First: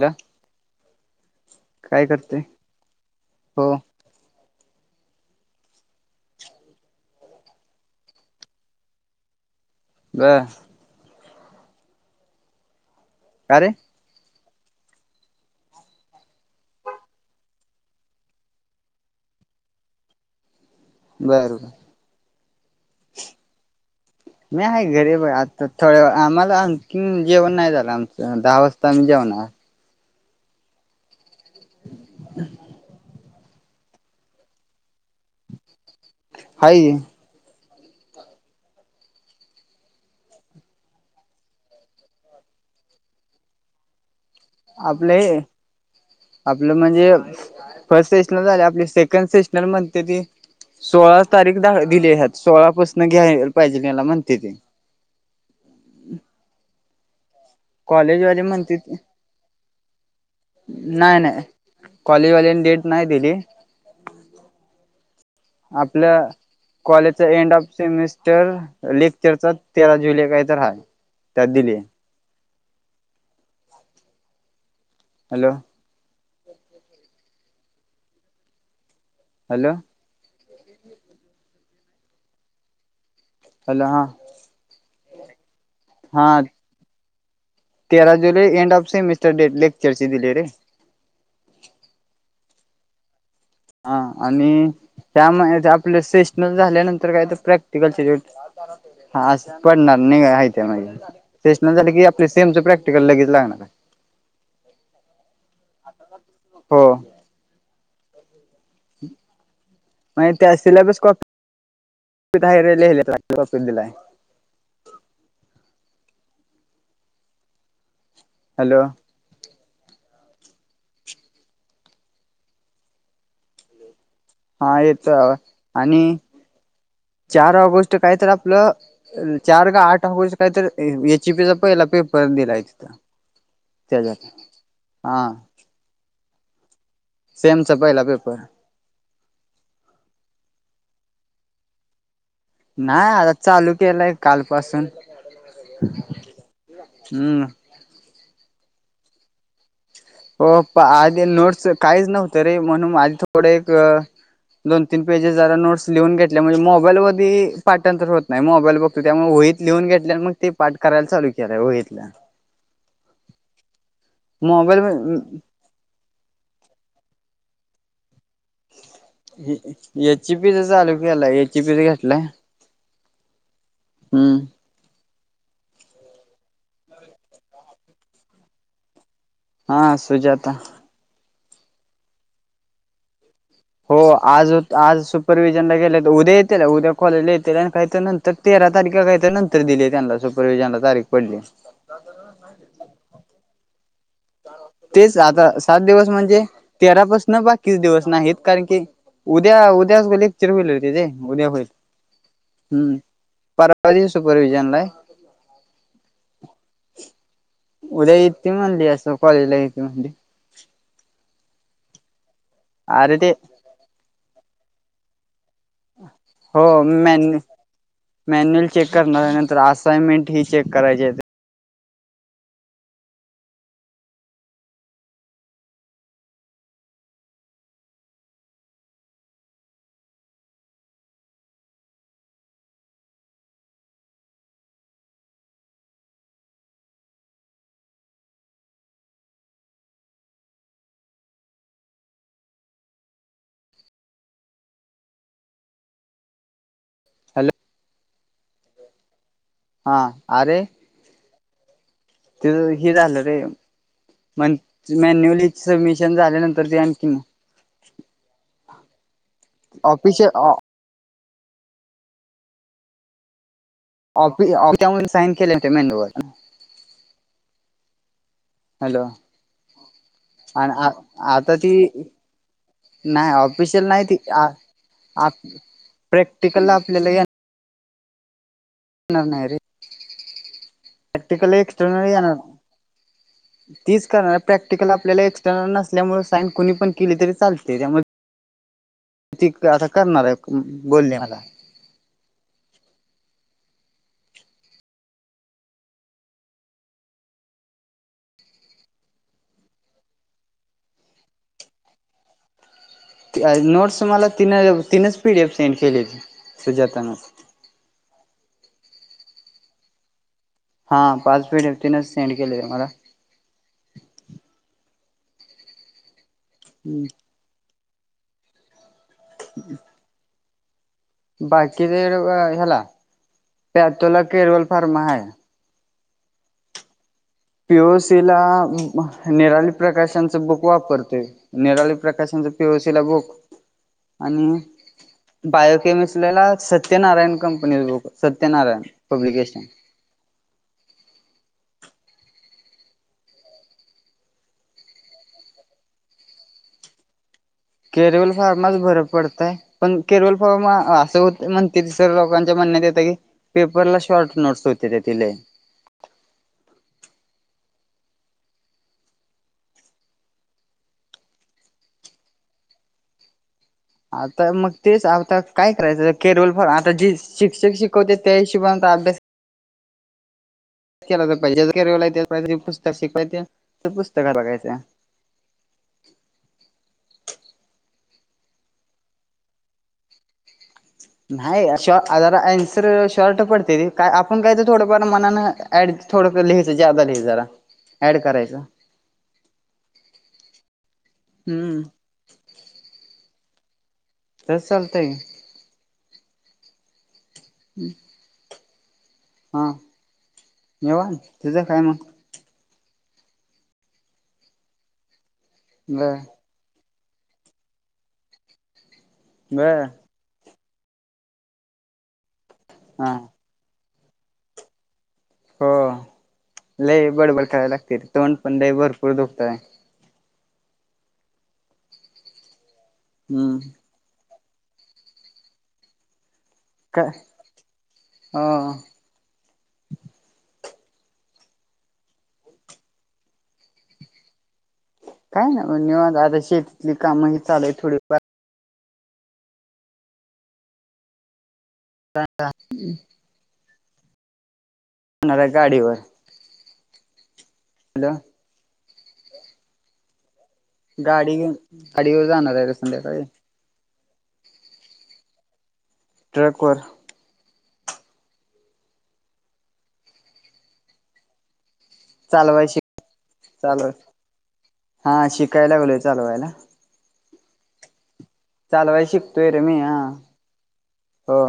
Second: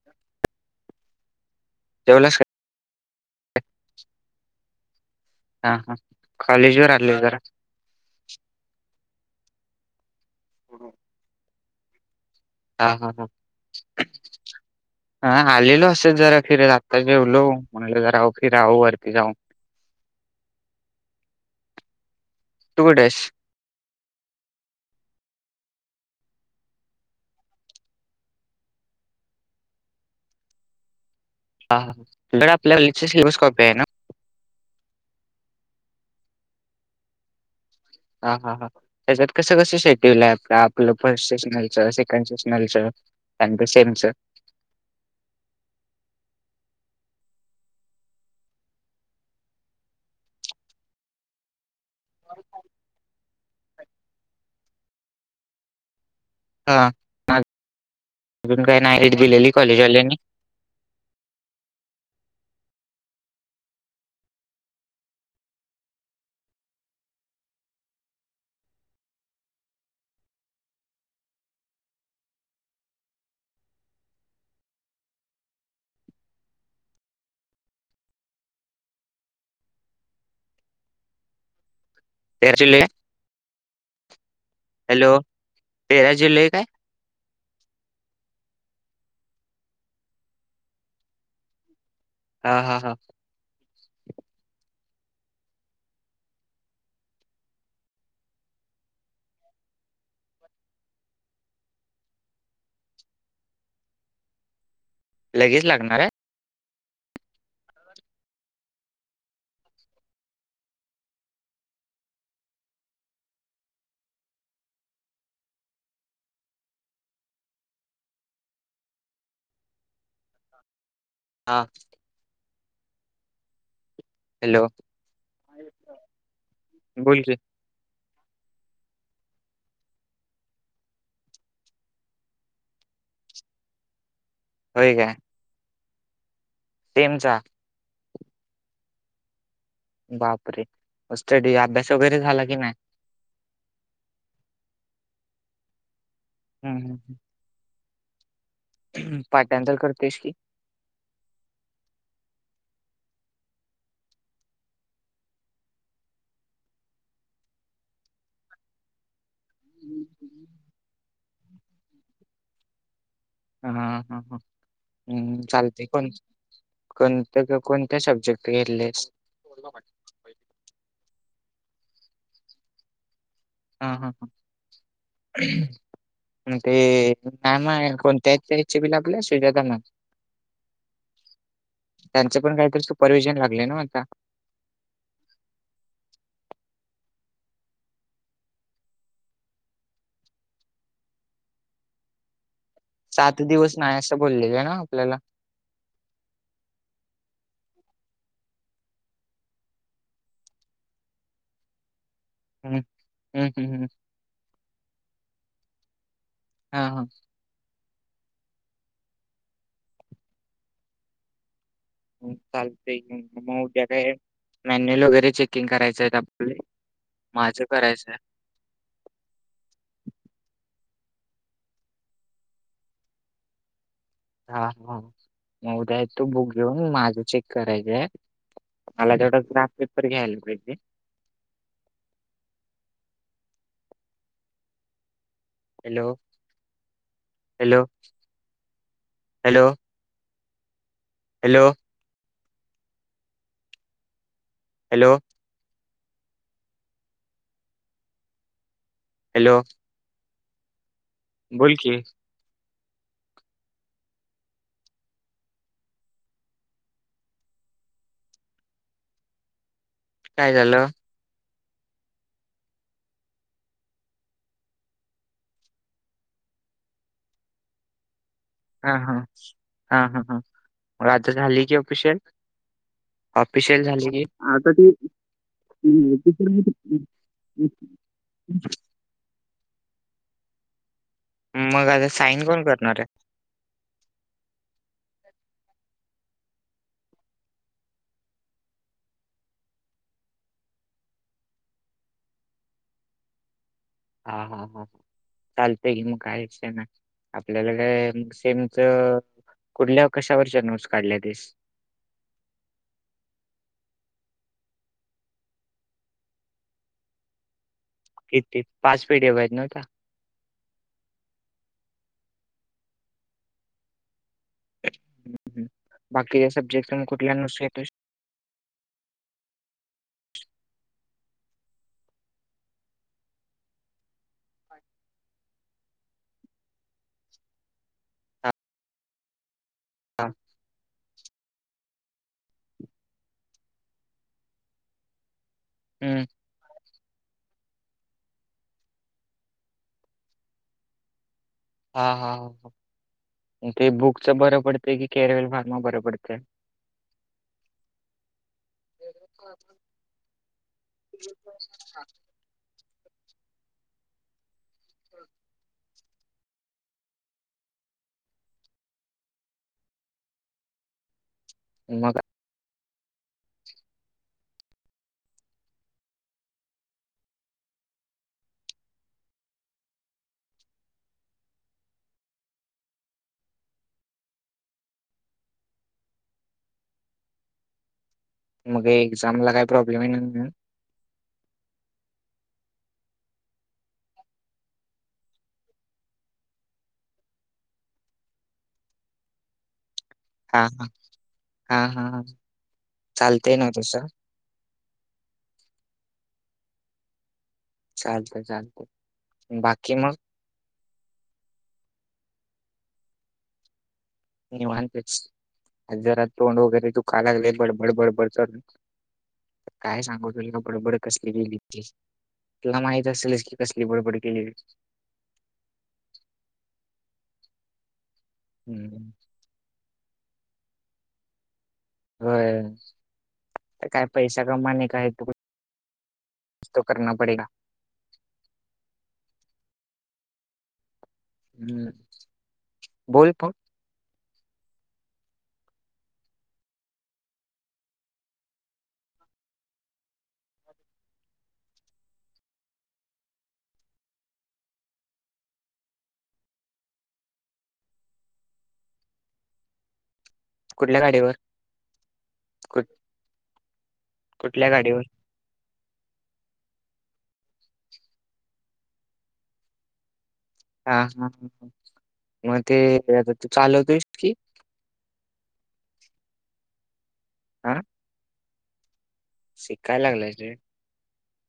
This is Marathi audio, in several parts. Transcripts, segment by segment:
ल्या काय करते जेवलास हो. [inaudible] हा हा कॉलेज वर आलोय जरा. गस हा हा हां. का रे ह आलेलो अस जरा फिर आत्ता जेवलो म्हणालं जरा फिराव वरती जाव. बरोबर तु कुठेसं? मी आहे घरीच आता थोड्या आम्हाला आणखी जेवण नाही झालं आमचं दहा वाजता आम्ही जेवणार. हा हा दर आपल्या [unintelligible] सिलेबस कॉपी आहे ना. हाय ते हा हा हा. त्याच्यात कसं कसं शेड्यूल आहे आपलं आपलं फर्स्ट सेशनलचं सेकंड सेशनलचं. [unintelligible] आपल्याहे. आपलं म्हणजे फर्स्ट सेशनर झाले आपली सेकंड सेशनर म्हणते ती सोळा तारीख ढाल दिल्या ह्यात सोळापासून घ्यायला पाहिजे याला म्हणते ते. हा [inaudible] कॉलेजवाले अजून म्हणते काय नाय एड दिलेली कॉलेज वाल्यांनी. नाय नाय कॉलेजवाल्याने डेट नाही दिली. आपल्या कॉलेजचा एंड ऑफ सेमिस्टर लेक्चरचा तेरा जुलै काही तर हाय. त्यात दिली आहे. हॅलो. हॅलो. क ह्याचीले. हॅलो हा. हॅलो. तेरा हा जुलै काय? तेरा जुलै एंड ऑफ सेमिस्टर डेट लेक्चरची दिले रे. हा हा हा. हा आणि त्यामुळे आपलं सेशनल झाल्यानंतर काय तर प्रॅक्टिकलचे हास पडणार निघ आहे त्या मागे. सेश झाले की आपल्या सेमच प्रॅक्टिकल लगेच लागणार आहे. लगेच लागणार आहे? हो. माय त्या सिलेबस कॉप तिथं हाय राहिलेय लिहियलेत कॉफीन दिला आहे. हॅलो. हां. हॅलो हा येतोय आणि, बोल की चार ऑगस्ट काय तर आपल. चार काय आठ हो इस काय तर एचपी चा पहिला पेपर दिलाय तिथं. तेच्यात होय आ. तेनचा. चापहिला पेपर. बापरे स्टडी अभ्यास वगैरे झाला की नाय. नाही आता चालू केलंय, काल पासून हं, हम्म. पठाणतर करतोइस की. प आधी नोट्स काहीच नव्हतं रे. म्हणून माझी थोडं एक, दोन तीन पेजेस जरा नोट्स लिहून घेतल्या म्हणजे मोबाईल वरती पाठांंतर होत नाही मोबाईल बघ तू त्यामुळे वळीत लिहून घेतल्या आणि मग ते पाठ करायल चालू केलंय वहीतल. हा ह मोबाईल ह्, चालते कोण कोणत कोणत्या सब्जेक्ट. घेतलेस? एची पीच चालू केला एचीपीच घेतलाय. हा हा हा. हम्म ते नाही म कोणत्या त्याचे बी लागल्यास. त्याचाकडणच हा सुजाता त्यांच पण काहीतर सुपरवि्हजन लागलय न्हवा हो आता. आज होत आज सुपरवि्हिजनला गेले तर उद्या येतील उद्या कॉलेजला येतील आणि काहीत नंतर. तेरा तारीखीला काहीतर नंतर दिलिये त्यांला सुपरवि्हजनला तारीख पडलीये. सगळ नऊ घेतले. सात दिवस नाही असं बोललेलं ना आपल्याला. आता सात दिवस म्हणजे, तेरापासून बाकीच दिवस नाही कारण की. उद्या उद्याच ग लेक्चर होईल, होती ये उद्या होईल. हं, हम्म हं, हं, हं. परवा देवास सुपरविजनलाय. हा हा. उद्या येते म्हणली असं कॉलेजला येते म्हणली. चालते अरे की, ते मग उद्या काय मॅन्युल वगैरे चे, कुकिंग करायच आहेत आपले हो मॅन्यु माझं करायचं हाय. मॅन्युअल चेक करणारऱ्या नंतर असायमेंट ही चेक करायचे. हा हा म उद्या येतो बुक घेऊन माझं चेक करायचं हाय. मला तेवढंच ग्राफ पेपर घ्यायला पाहिजे. Hello hello hello. Hello. Hello. Hello. Hello. हा, अरे. बोल की. ते हे झालं रे मंथ मॅन्युअली सबमिशन झाल्यानंतर ते आणखीन. ऑफिश काय ऑ झालं ऑफ ऑफि साईन केले [inaudible] मेन्यूवर. हा हॅलो हा हा हा ह आणि मग आता झाली की, अपिशल. नाही ऑफिशियल नाही ती झाले. [unintelligible] प्रॅक्टिकलला हम्म् आपल्याला [inaudible] णार नाय रे. टिकले एक्स्ट्रा मग आता नाही जाणार. साईन कोण करणार आहे तीच करणार प्रॅक्टिकल आपल्याला एक्स्टर्नल नसल्यामुळे सायन कोणी पण केली तरी चालते त्यामुळे ती आता करणार आहे बोली मला. हा हा हा. चालतंय की मग काय विषय नाही, आपल्याला काय सेमच. कुठल्या काशावरच्या नोट्स काढल्यातीस. [inaudible] नोट्स मला तीन तीनच पीडीएफ सेंड केलेली सुजाता न. किती पाच पीडीएफ आहेत नव्हत्या. हा पाच फीटवतीनच सेंड केले आहे मला. बाकी या सब्जेक्ट तेन कुठल्या नोट्स घेतोयस. हम् बाकीच [unintelligible] ह्याला पाटोला केरवल हा फार्मा हाय. पी ओ सी ला म निराली प्रकाशांचा बुक वापरतोय निराली प्रकाशांच पीओसी ला बुक आणि हम्म बायोकमिस्ट्रीला Satyanarayan company book Satyanarayan publication. हा हा ते बुकच बरं पडतंय की कॅरवेल फार्मा बरं पडतय. केरवल फार्माच बरं पडतय. पण केरवळ फॉर्म असं होत म्हणते तिसरं लोकांच्या म्हणण्यात येतं की पेपरला शॉर्ट नोट्स होते तेचे लेह मागा आता मग तेच आता काय करायचं केरल फॉर आता जी शिक्षक शिकवते त्या हिशोबचा अभ्यास [inaudible] केला तर पाहिजे जहिजे पुस्तक शिकवायचे तर पुस्तक बघायचं. मग एक्झाम ला काही प्रॉब्लेम आहे नाय ना? नाही शॉ जरा अन्सर शॉर्ट पडते रे काय आपण काय तर थोडंफार मनानं ऍड [inaudible] थोडसं लिहायचं ज्यादा लिह जरा ऍड करायचं. हा हा हा हम्म हा चालतय ना तसं. तस चालतंय. [inaudible] चालतं चालतं हा बाकी मग? निवांत तुझं काय मग. निवांत आहे आज बर जरा तोंड वगैरे दुखा लागलेय बडबड बडबड करून. बर काय सांगव तुला बडबड कसली गेली होती तुला माहित हा असेलच की. कसली बडबड केलेली. हो लई बडबड कराय लागते रे तोंड पण लई हम्म भरपूर दुखतय. होय. हम्म. आता पैशा कमाणे का हे तो कुछ तो करना पडेगा. हां. हम्म बोल फ काय ना मग निवांत आता शेतीतली काम ही चालु हैत थोडीफार. [inaudible] होणार आहे गाडीवर. हॅलो. कुठल्या गाडीवर गाडी घेऊन गाडी घेऊ जाणार आहे रे कुठ संध्याकाळी. कुठल्या गाडीवर ट्रॅक वर. हा हा मग चालवाय ते शिक [unintelligible] तू चालव चालवतोस की. हा शिकाय लागलोय चालवायला. [unintelligible] चालवाय शिकतोय रे, मी हा शिकायला लागलायस रे. हो.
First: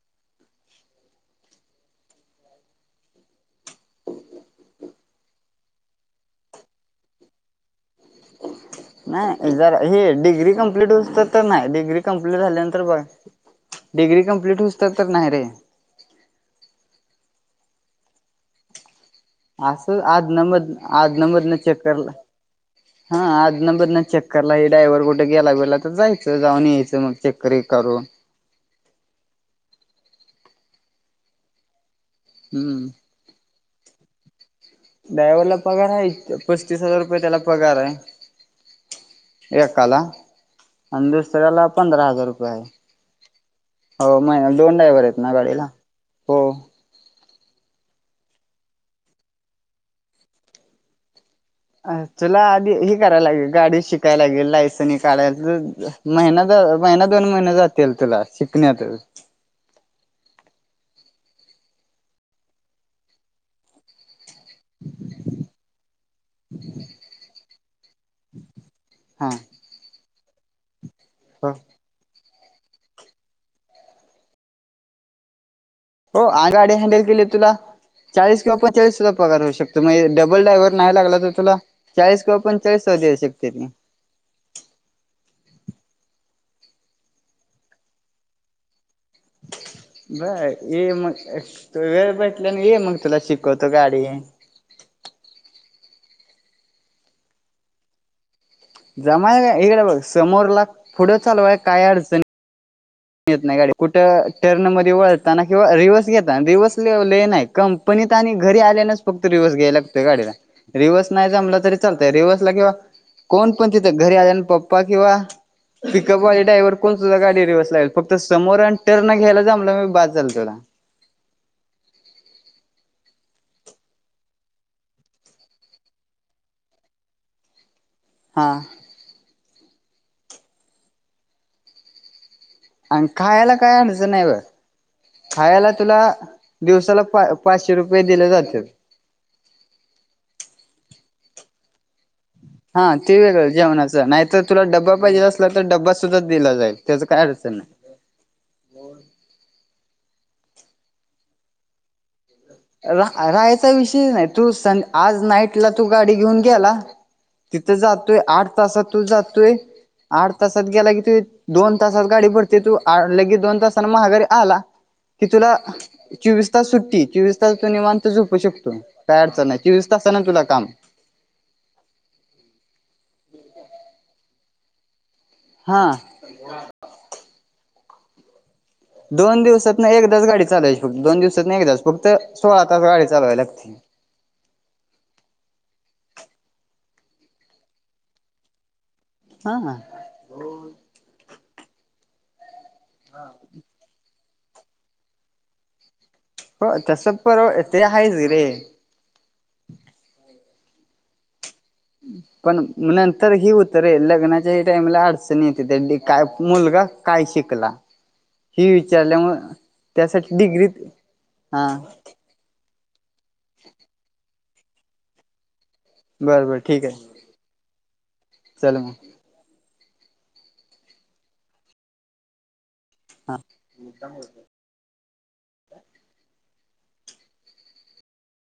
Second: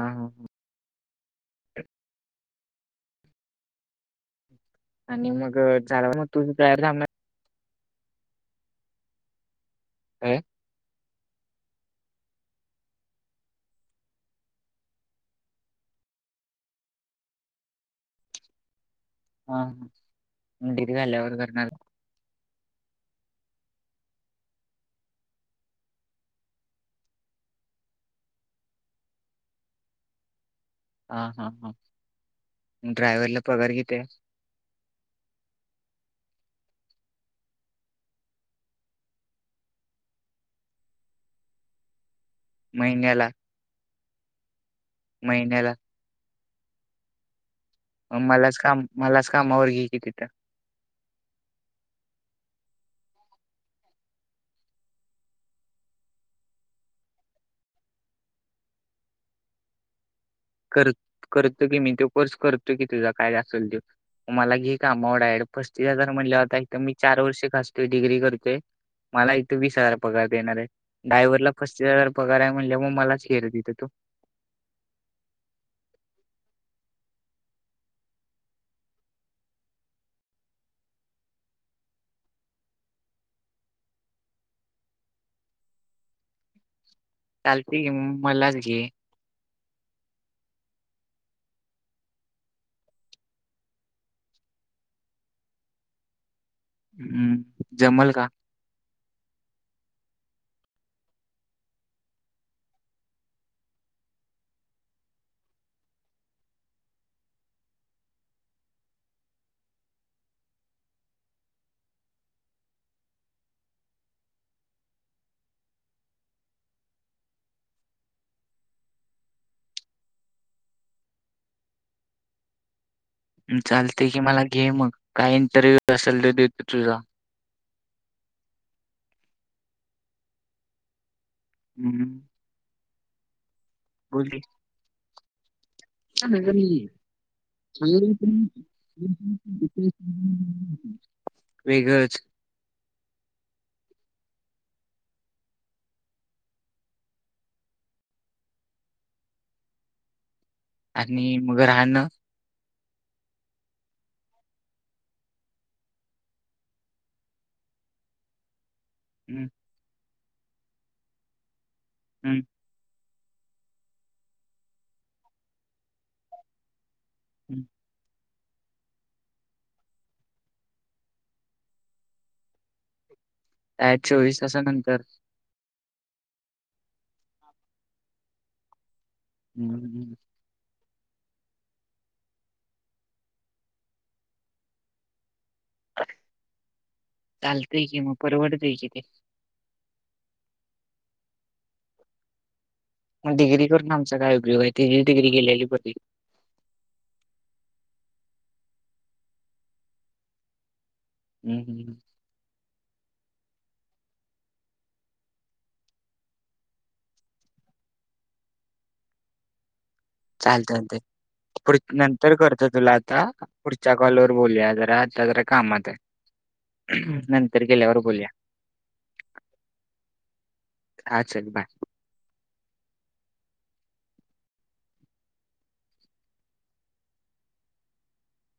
हा हा हा. आणि मग चलावा मग तुझे पयर थांबणार. नाही जरा हे काय? डिग्री कंप्लीट हूसतर. तर नाही डग्री कंप्लीट झाल्यानंतर बघ, डिग्री कंप्लीट होसत तर नाही रे. हां, हां. असं आज नमद डिग्री आज झाल्यावर नमदने करणार. चेक करला. हा आदल बदल चक्करलाही डायव्हर कुठे गेला, गेला तर जायचं जाऊन यायचं मग चक्कर एक करून. हा हा हा, हम्म ड्रायव्हरला पगार किती. ड्रायव्हरला पगार आहे. पस्तीस हजार रुपये त्याला पगार आहे. एकाला आणि दुसऱ्याला पंधरा हजार रुपये. महिन्याला, बरं हो मय दोन डायव्हर आहेत ना गाडीला महिन्याला. हो. मलास काम मलास कामवर घे की तिथं. अ तुला आधी ह करायला लागेल, गाडी शिकायला लागेल लायसन काढायच. महिना द महिना दोन महिने जातील, तुला शिकण्यातचं. कर करतो की मी तो कोर्स करतो की तुझा काय असेल त्यो. मला घे कामं आवडा आहेड पस्तीस हजार म्हणले होता एक तर मी चार वर्ष घासतोय डिग्री करतोय. हा मला इथे वीस हजार पगार देणार आहेत, ड्रायव्हरला हो पस्तीस हजार पगार आहे. म्हणजे मग मलाच फेर देत तो. हो आ गाडी हँडल केले तुला. चाळीस किंवा पंचेचाळीस सुधा पगार होऊ शकतो. मग‌ डबल डायव्हर नाही टाकला तुला. चाळीस किलो पण चाळीस सौ देऊ शकतेत म. चालते की गं मलाच घे. बर ये मग एक्स्ट्रा वेळ भेटला ना ये मग तुला शिकवतो. हम्म जमलं का, जमाय काय हिकडं बघ, समोर ला पुढं चालवाय काय अडचण येत नाही गाडी कुठं टर्न मध्ये वळताना किंवा रिव्हर्स घेताना रिव्हर्सले लेन आहे कम पण इथं आणि घरी आल्यानच फक्त रिव्हस घ्याल लागतोय गाडीला. रिव्हस नाही जमला तरी चालतंय. रिव्हर्स ला किंवा, कोण पण तिथं घरी आल्या आणि पप्पा किंवा पिकअपवाले डायव्हर कोण सुद्धा गाडी रिव्हर्स ला फक्त समोर आणि टर्न घ्यायला जमलं म बस झालं तुला. चालते कि मला घे मग, काय इंटरव्ह्यू असेल तर देतो तुझा. हा. हम्म. आणि खायला काय आणायचं नाय बोल ब. की. खायला तुला दिवसाला पा पाचशे रुपये दिले जाते. [inaudible] वेगळच हा ते वेगळं जेवणाचं नाही, तर तुला डब्बा पाहिजे असला तर डब्बा सुद्धा दिला जाईल. त्याच काय अडचण नाही. आणि मग राहणं रा राहायचा विषय नाही. तू सांग आज नाईट ला तू गाडी घेऊन गेला. तिथं जातोय आठ, तासात तू हम्म जातोय, आठ तासात गेला की तु दोन तासात गाडी हम्म भरते तू. लगे दोन तासांना महाघारी आला की तुला चोवीस तास सुट्टी चोवीस तल हम्म निवांत झोपू शकतोय. काय अडचण नाही. चोवीस तासाना तुला काम. आय चोवीस तासानंतर हां [inaudible] दोन दिवसातन हम्म एकदाच गाडी चालावायची फक्त दोन दिवसातन एकदाच फक्त सोळा तास गाडी चालवय लागते. चालतंय कि मग परवडतय कि ते. हा हां. डिग्री करून आमचा काय उपयोग आहे ती बी डिग्री गेलेली पती प तस परव ते आहेच रे, हम हम. पण नंतर हे होतं रे, लग्नाच्या टाइमला अडचणी येते त्या काय मुलगा. काय शिकला, हि विचारल्यामुळे. त्यासाठी डिग्री हा. तर करतंय तुला आता पुढच्या कॉलवर बोलूया जरा आता जरा कामात हाय. बरं बरं ठीक आहे नंतर गेल्यावर बोलूया. चल मग हां चल बाय. हां.